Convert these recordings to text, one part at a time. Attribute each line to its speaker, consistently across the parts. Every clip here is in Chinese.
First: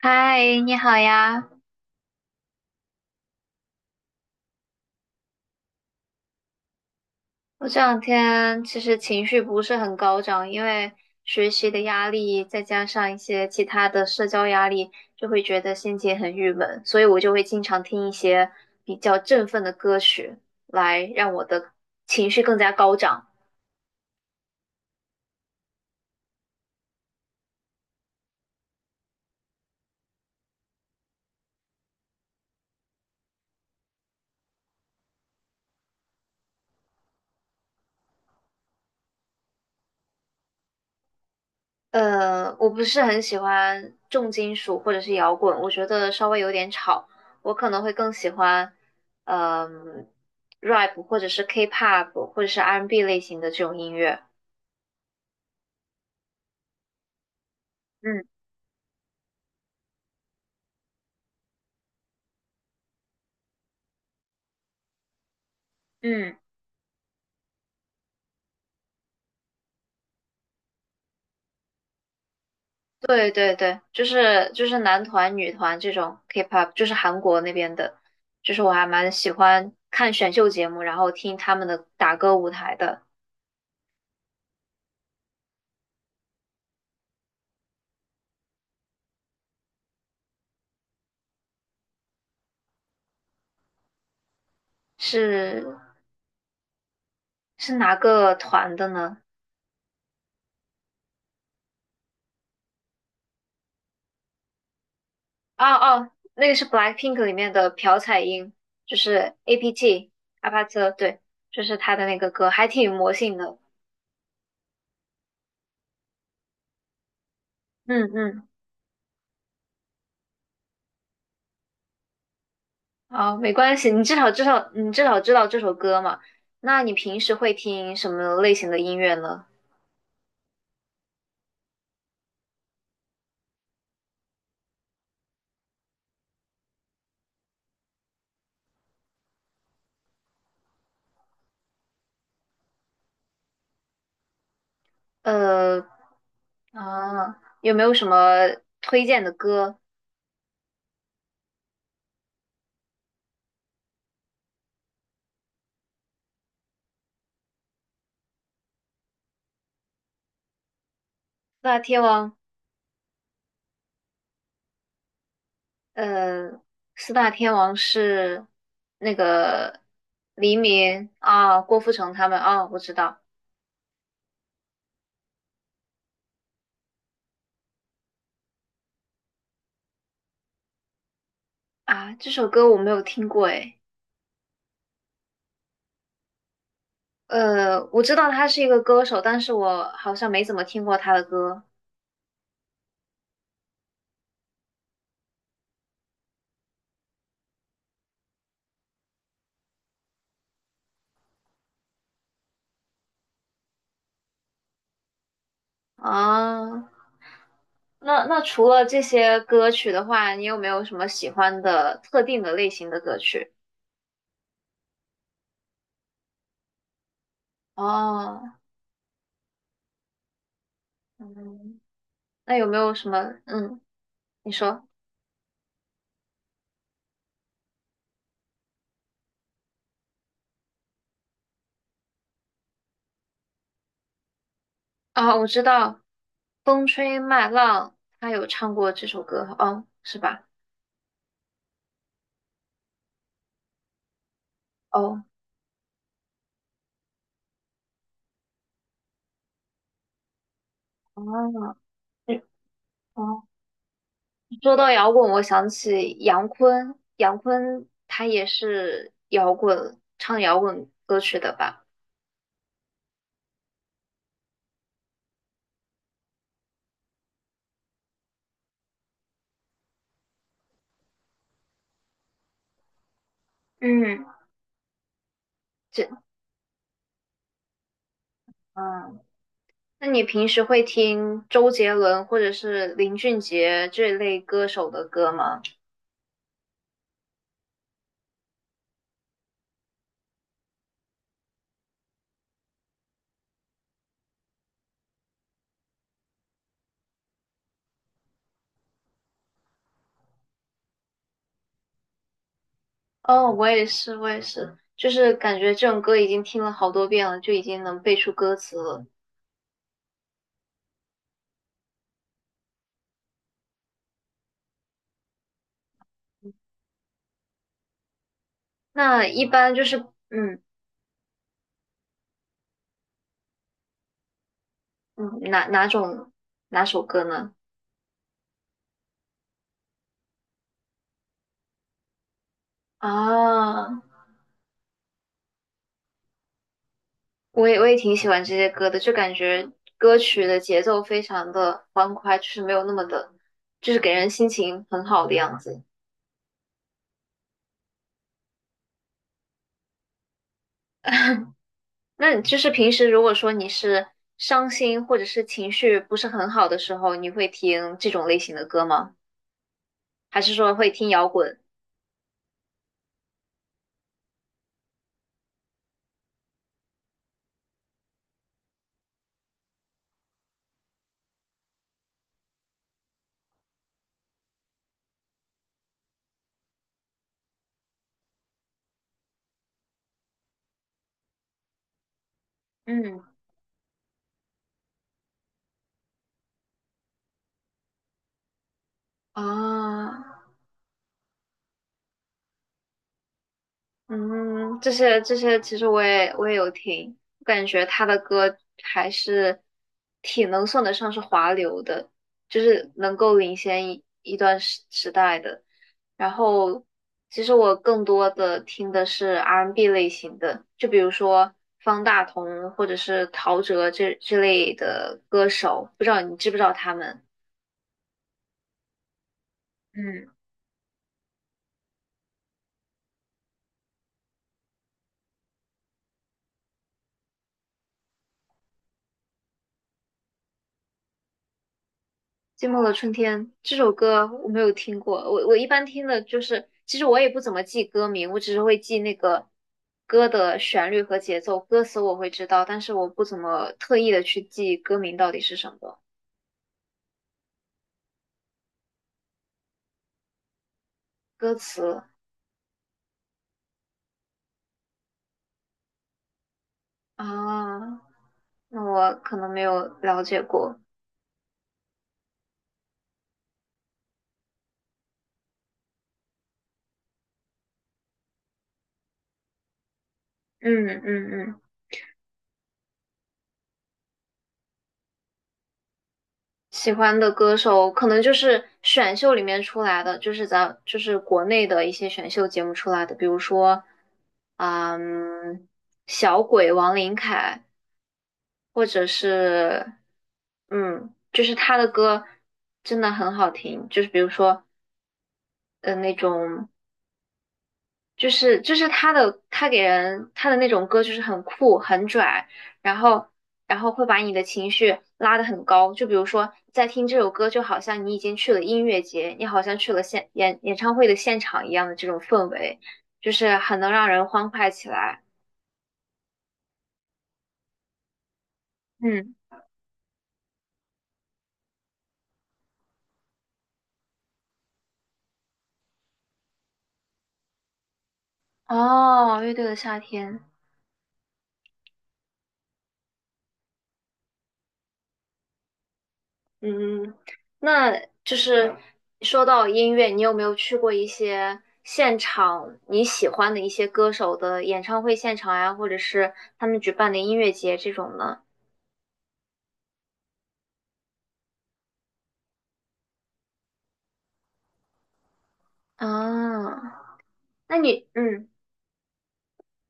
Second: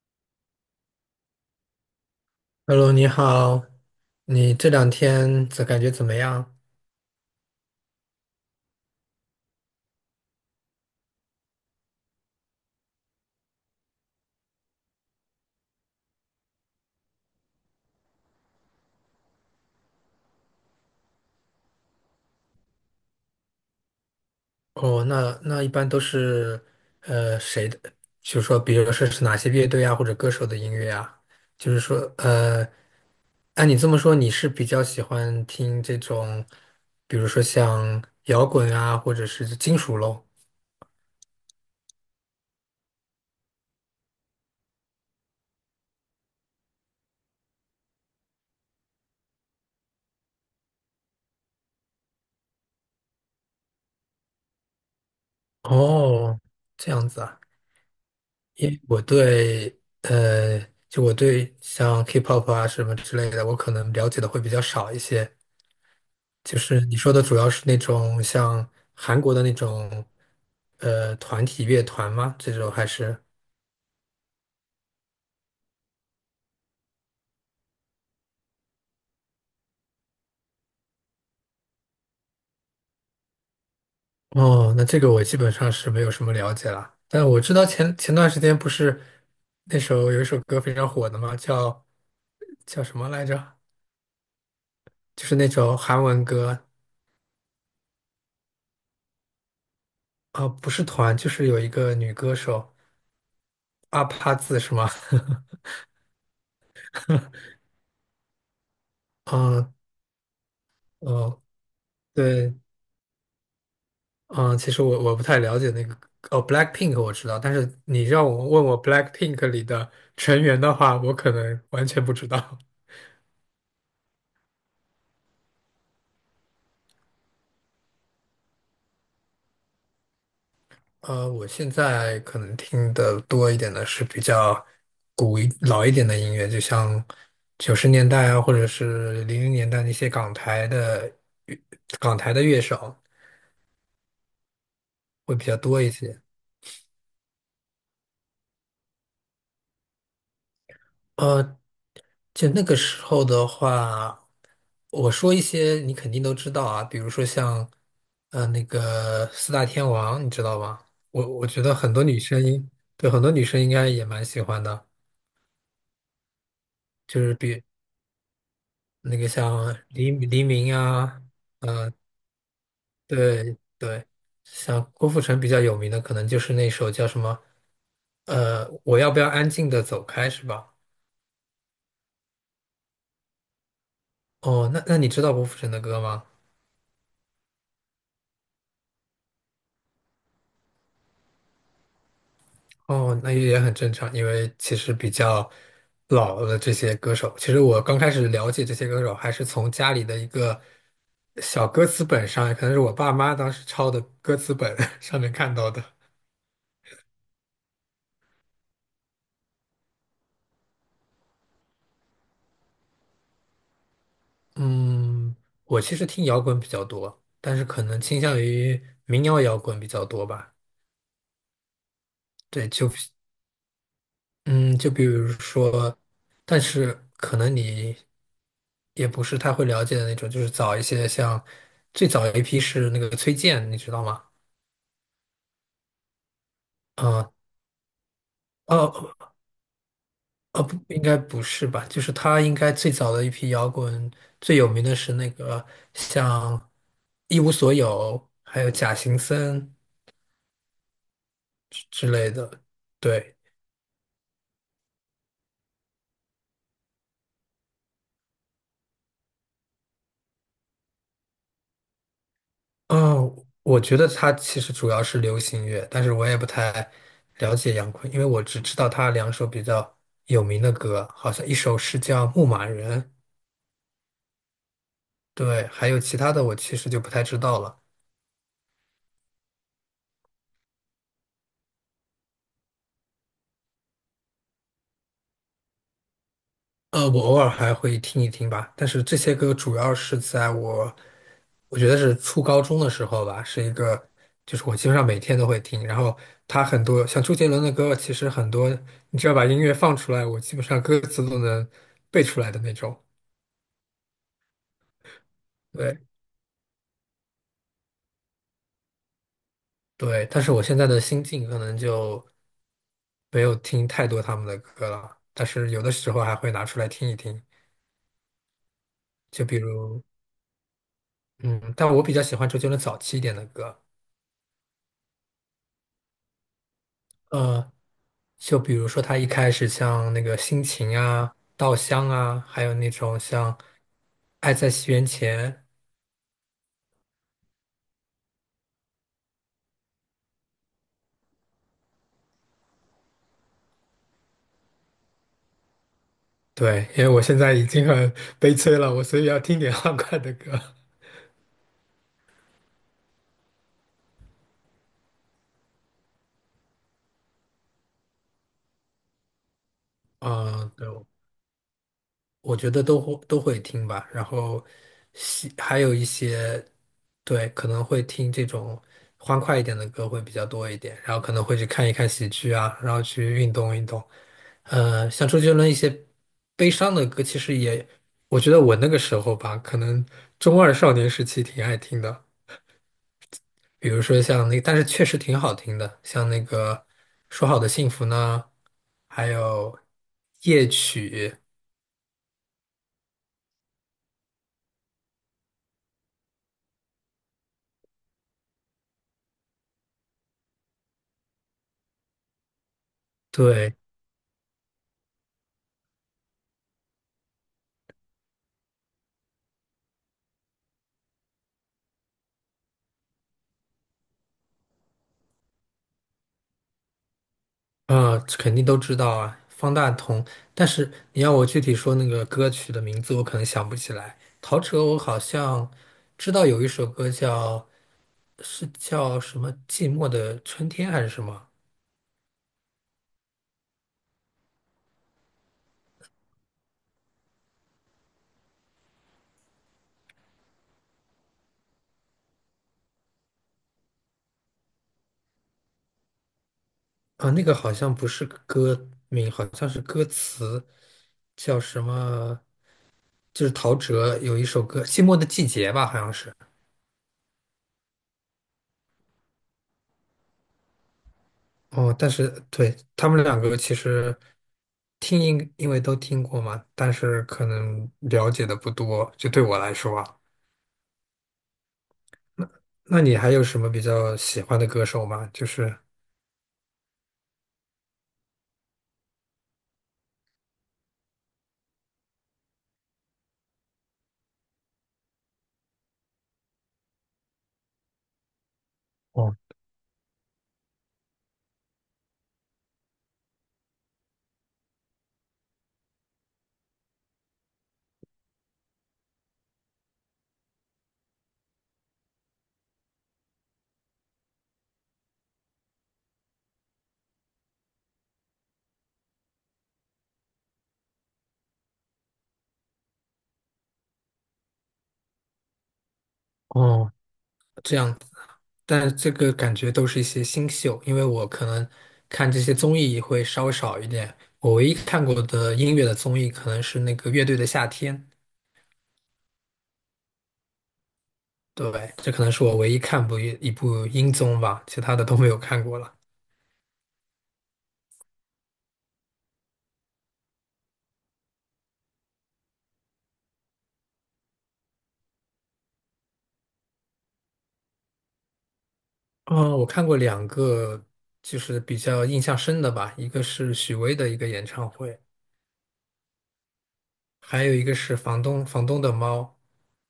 Speaker 1: 嗨，你好呀！
Speaker 2: Hello，你好，你这两天怎感觉怎么样？
Speaker 1: 我这两天其实情绪不是很高涨，因为学习的压力，再加上一些其他的社交压力，就会觉得心情很郁闷，所以我就会经常听一些比较振奋的歌曲，来让我的情绪更加高涨。
Speaker 2: 哦，那一般都是谁的？就是说，比如说是哪些乐队啊，或者歌手的音乐啊？就是说，按你这么说，你是比较喜欢听这种，比如说像摇滚啊，或者是金属咯？
Speaker 1: 我不是很喜欢重金属或者是摇滚，我觉得稍微有点吵，我可能会更喜欢，呃嗯、rap 或者是 K-pop 或者是 R&B 类型的这种音乐。
Speaker 2: 哦，这样子啊。
Speaker 1: 嗯
Speaker 2: 因为我对我对像 K-pop 啊什么之类的，我可能了解的会比较少一些。
Speaker 1: 嗯，
Speaker 2: 就是你说的主要是那种像韩国的那种团体乐团吗？这种还是？
Speaker 1: 对对对，就是男团、女团这种 K-pop，就是韩国那边的，就是我还蛮喜欢看选秀节目，然后听他们的打歌舞台的。
Speaker 2: 哦，那这个我基本上是没有什么了解了，但我知道前段时间不是那首有一首歌非常火的嘛，叫什么来着？就是那
Speaker 1: 是
Speaker 2: 首韩文歌。
Speaker 1: 是哪个团的呢？
Speaker 2: 啊，不是团，就是有一个女歌手阿帕字是吗？
Speaker 1: 哦 哦，那个是 BLACKPINK 里面的朴彩英，就是
Speaker 2: 嗯，
Speaker 1: APT 阿帕特，对，
Speaker 2: 哦，
Speaker 1: 就是他的那个歌，
Speaker 2: 对，
Speaker 1: 还挺有魔性的。
Speaker 2: 嗯，其实我不太了解那个。哦，BLACKPINK 我知道，但是
Speaker 1: 嗯
Speaker 2: 你让
Speaker 1: 嗯，
Speaker 2: 我问我 BLACKPINK 里的成员的话，我可能完全不知道。
Speaker 1: 哦，没关系，你至少知道这首歌嘛。那你平时会听什么类型的音乐呢？
Speaker 2: 我现在可能听的多一点的是比较老一点的音乐，就像九十年代啊，或者是零零年代那些港台的乐手会比较
Speaker 1: 呃，
Speaker 2: 多一些。
Speaker 1: 啊，有没有什么推荐的歌？
Speaker 2: 呃。就那个时候的话，我说一些你肯定都知道啊，比如说像，那个四大天王，你知道吗？我
Speaker 1: 四
Speaker 2: 觉得
Speaker 1: 大
Speaker 2: 很
Speaker 1: 天
Speaker 2: 多女
Speaker 1: 王，
Speaker 2: 生对，很多女生应该也蛮喜欢的，
Speaker 1: 呃，四
Speaker 2: 就
Speaker 1: 大
Speaker 2: 是
Speaker 1: 天
Speaker 2: 比
Speaker 1: 王是那
Speaker 2: 那个像
Speaker 1: 个
Speaker 2: 黎黎
Speaker 1: 黎
Speaker 2: 明
Speaker 1: 明
Speaker 2: 啊，
Speaker 1: 啊，郭富城他们啊，我知道
Speaker 2: 对对，像郭富城比较有名的，可能就是那首叫什么，我要不要安静的走开，是吧？
Speaker 1: 啊，这首歌我没有听过诶，
Speaker 2: 哦，那那你知道郭富城的歌吗？
Speaker 1: 我知道他是一个歌手，但是我好像没怎么听过他的歌
Speaker 2: 哦，那也很正常。因为其实比较老的这些歌手，其实我刚开始了解这些歌手，还是从家里的一个小歌词本上，可能是我爸妈当时抄的歌词本 上面看到的。
Speaker 1: 啊。那除了这些歌曲的话，你有没有什么喜欢的特定的类型的歌曲？
Speaker 2: 嗯，我其实听摇滚比较多，但是可能倾向
Speaker 1: 哦，
Speaker 2: 于民谣摇滚比较多吧。
Speaker 1: 嗯那有
Speaker 2: 对，
Speaker 1: 没有什么？你
Speaker 2: 嗯，
Speaker 1: 说
Speaker 2: 就比如说，但是可能你也不是太会了解的那种，就是早一些像，最早一批是那个崔健，你知道吗？
Speaker 1: 啊，我知道《风吹
Speaker 2: 啊、
Speaker 1: 麦浪》，他有唱过这首
Speaker 2: 哦，
Speaker 1: 歌，哦，是吧？
Speaker 2: 哦不，应该不是吧？就是他应该最早的一批摇滚，最有名的是
Speaker 1: 哦，
Speaker 2: 那个像《一无所有》，还有《假行僧》
Speaker 1: 哦，
Speaker 2: 之类
Speaker 1: 嗯
Speaker 2: 的。对，
Speaker 1: 哦，说到摇滚，我想起杨坤，杨坤他也是摇滚，唱摇滚歌曲的吧？
Speaker 2: 嗯，我觉得他其实主要是流行乐，但是我也不太了解杨坤，因为我只知道他两首比较有名的歌，好像一首是叫《牧马人》，
Speaker 1: 嗯，
Speaker 2: 对，还有
Speaker 1: 这，
Speaker 2: 其他的我其实就不太知道了。
Speaker 1: 嗯，那你平时会听周杰伦或者是林俊杰这类歌手的歌吗？
Speaker 2: 我偶尔还会听一听吧，但是这些歌主要是在我，我觉得是初高中的时候吧，是一个，就是我基本上每天都会听。然后他很多像周杰伦的歌，其实很多，你只要把音乐放出来，我基本上歌词都能背出来的那种。
Speaker 1: 哦，我也是，我也是，就是感觉这
Speaker 2: 对。
Speaker 1: 种歌已经听了好多遍了，就已经能背出歌词了。
Speaker 2: 对，但是我现在的心境可能就没有听太多他们的歌了，但是有的时候还会拿出来听一听，
Speaker 1: 那
Speaker 2: 就
Speaker 1: 一
Speaker 2: 比
Speaker 1: 般就是，
Speaker 2: 如，
Speaker 1: 嗯
Speaker 2: 嗯，但我比较喜欢周杰伦早期一点的歌。
Speaker 1: 嗯，哪种哪首歌呢？
Speaker 2: 呃，就比如说他一开始像那个《心情》啊、《稻香》啊，还有那种像
Speaker 1: 啊，
Speaker 2: 《爱在西元前》。
Speaker 1: 我也挺喜欢这些歌的，就感觉歌曲的节奏非常的欢快，就是没有那么的，就是给人心情很好的样子。
Speaker 2: 对，因为我现在已经很悲催了，我所以要听点 欢快的歌。
Speaker 1: 那你就是平时如果说你是伤心或者是情绪不是很好的时候，你会听这种类型的歌吗？还是
Speaker 2: 嗯，
Speaker 1: 说
Speaker 2: 对，
Speaker 1: 会听摇滚？
Speaker 2: 我觉得都会听吧，然后还有一些，对，可能会听这种欢快一点的歌会比较多一点，然后可能会去看一看喜剧啊，然后去运动运动。像周杰伦一些悲伤的歌，其实也，我觉得我那个时候吧，可能中二少年时期挺爱听的，
Speaker 1: 嗯
Speaker 2: 比如说但是确实挺好听的，像那个《说好的幸福》呢，还有
Speaker 1: 啊。
Speaker 2: 夜曲，
Speaker 1: 嗯，这些其实我也有听，我感觉他的歌还是挺能算得上是华流的，就是能够领
Speaker 2: 对。
Speaker 1: 先一段时代的。然后，其实我更多的听的是 R&B 类型的，就比如说方大同或者是陶喆这类的歌手，不知道你知不知道他们？
Speaker 2: 啊，这肯定都知道啊，方大同。
Speaker 1: 嗯。
Speaker 2: 但是你要我具体说那个歌曲的名字，我可能想不起来。陶喆，我好像知道有一首歌叫，是叫什么《寂寞的春天》还是什么？
Speaker 1: 寂寞的春天这首歌我没有听过，我一般听的就是，其实我也不怎么记歌名，我只是会记那个歌的旋律和节奏，歌词我会知道，但是我不怎么特意的去记歌名到底是什么，
Speaker 2: 啊，那个好像不是歌名，好像是歌词，
Speaker 1: 歌
Speaker 2: 叫什
Speaker 1: 词
Speaker 2: 么？就是陶喆有一首歌《寂寞的季节》吧，好像是。
Speaker 1: 啊，那我可能没有了解过，
Speaker 2: 哦，但是对他们两个其实听因为都听过嘛，但是可能了解的不多，就对我来说啊。
Speaker 1: 嗯嗯嗯。
Speaker 2: 那你还有什么比较喜欢的歌手吗？就是
Speaker 1: 喜欢的歌手可能就是选秀里面出来的，就是咱就是国内的一些选秀节目出来的，比如说，嗯，小鬼王琳凯，或者
Speaker 2: 哦，
Speaker 1: 是，就是他的歌真的很好听，就是比如说，那种就是他给人的那种歌就是很酷很拽，然后会把你的情绪拉得很高。就比如说，在听这首歌，就好像你已经去了音乐节，你好像去了演唱会的现场一样的这种氛围，就是很能让人欢快起来。
Speaker 2: 哦，这样子。但这个
Speaker 1: 嗯，
Speaker 2: 感觉都是一些新秀，因为我可能看这些综艺会稍微少一点。我唯一看过的音乐的综艺可能是那个乐队的夏天，
Speaker 1: 哦，乐队的夏天。
Speaker 2: 对，这可能是我唯一看过一部音综吧，其他的都没有看过了。
Speaker 1: 嗯，那就是说到音乐，你有没有去过一些现场你喜欢的一些歌手的演唱会现场呀，或者是他们举办的音乐节这种呢？
Speaker 2: 嗯，我看过两个，就是比较印象深的吧，一个是许巍的一个演唱会，
Speaker 1: 啊，
Speaker 2: 还有一个
Speaker 1: 那
Speaker 2: 是
Speaker 1: 你，
Speaker 2: 房东的猫。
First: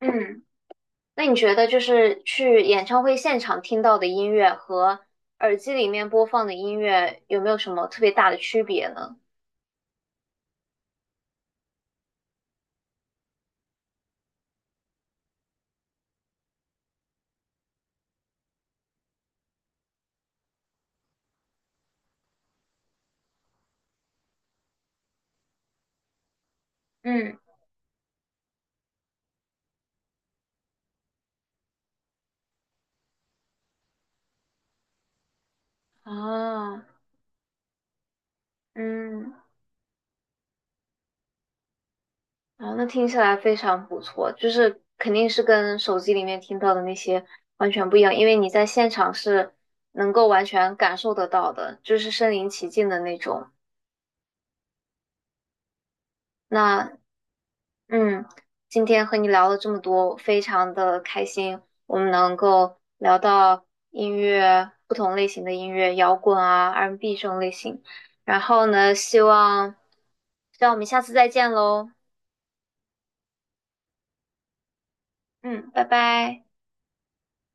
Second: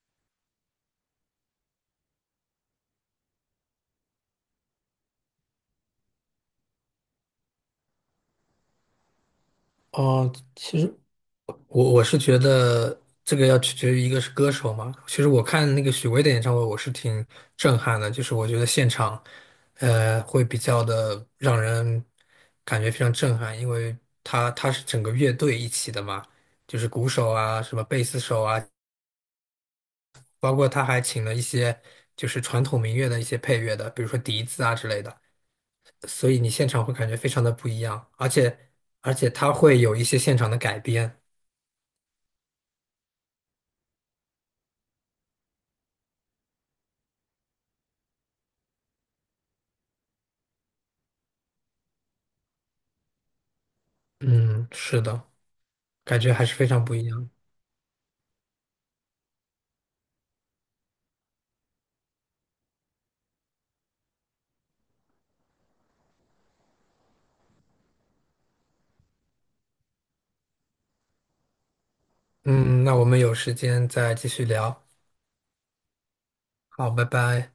Speaker 1: 嗯，那你觉得就是去演唱会现场听到的音乐和耳机里面播放的音乐有没有什么特别大的区别呢？
Speaker 2: 哦，其实我是觉得这个要取决于一个是歌手嘛。其实我看那个许巍的演唱会，我是挺震撼的，就是我觉得现场，会比较的让人感觉非常震撼，因为他是整个乐队一起的嘛，就是鼓手
Speaker 1: 嗯，
Speaker 2: 啊，什么贝斯手啊。包括他还请了一些就是传统民乐的一些配乐的，比如说笛子啊之类的，所以你现场
Speaker 1: 啊，
Speaker 2: 会感觉非常的不一样。而且
Speaker 1: 嗯。
Speaker 2: 他会有一些现场的改编，
Speaker 1: 啊，那听起来非常不错，就是肯定是跟手机里面听到的那些完全不一样，因为你在现场是能够完全感受得到的，就是身临其境的那种。
Speaker 2: 嗯，是的，感觉还是非常
Speaker 1: 那
Speaker 2: 不一样。
Speaker 1: 嗯，今天和你聊了这么多，非常的开心，我们能够聊到音乐，不同类型的音乐，摇滚啊，R&B 这种类型。然后呢，希望我们下次再见喽。
Speaker 2: 嗯，那我们有时间再继续聊，
Speaker 1: 嗯，拜拜。
Speaker 2: 好，拜拜。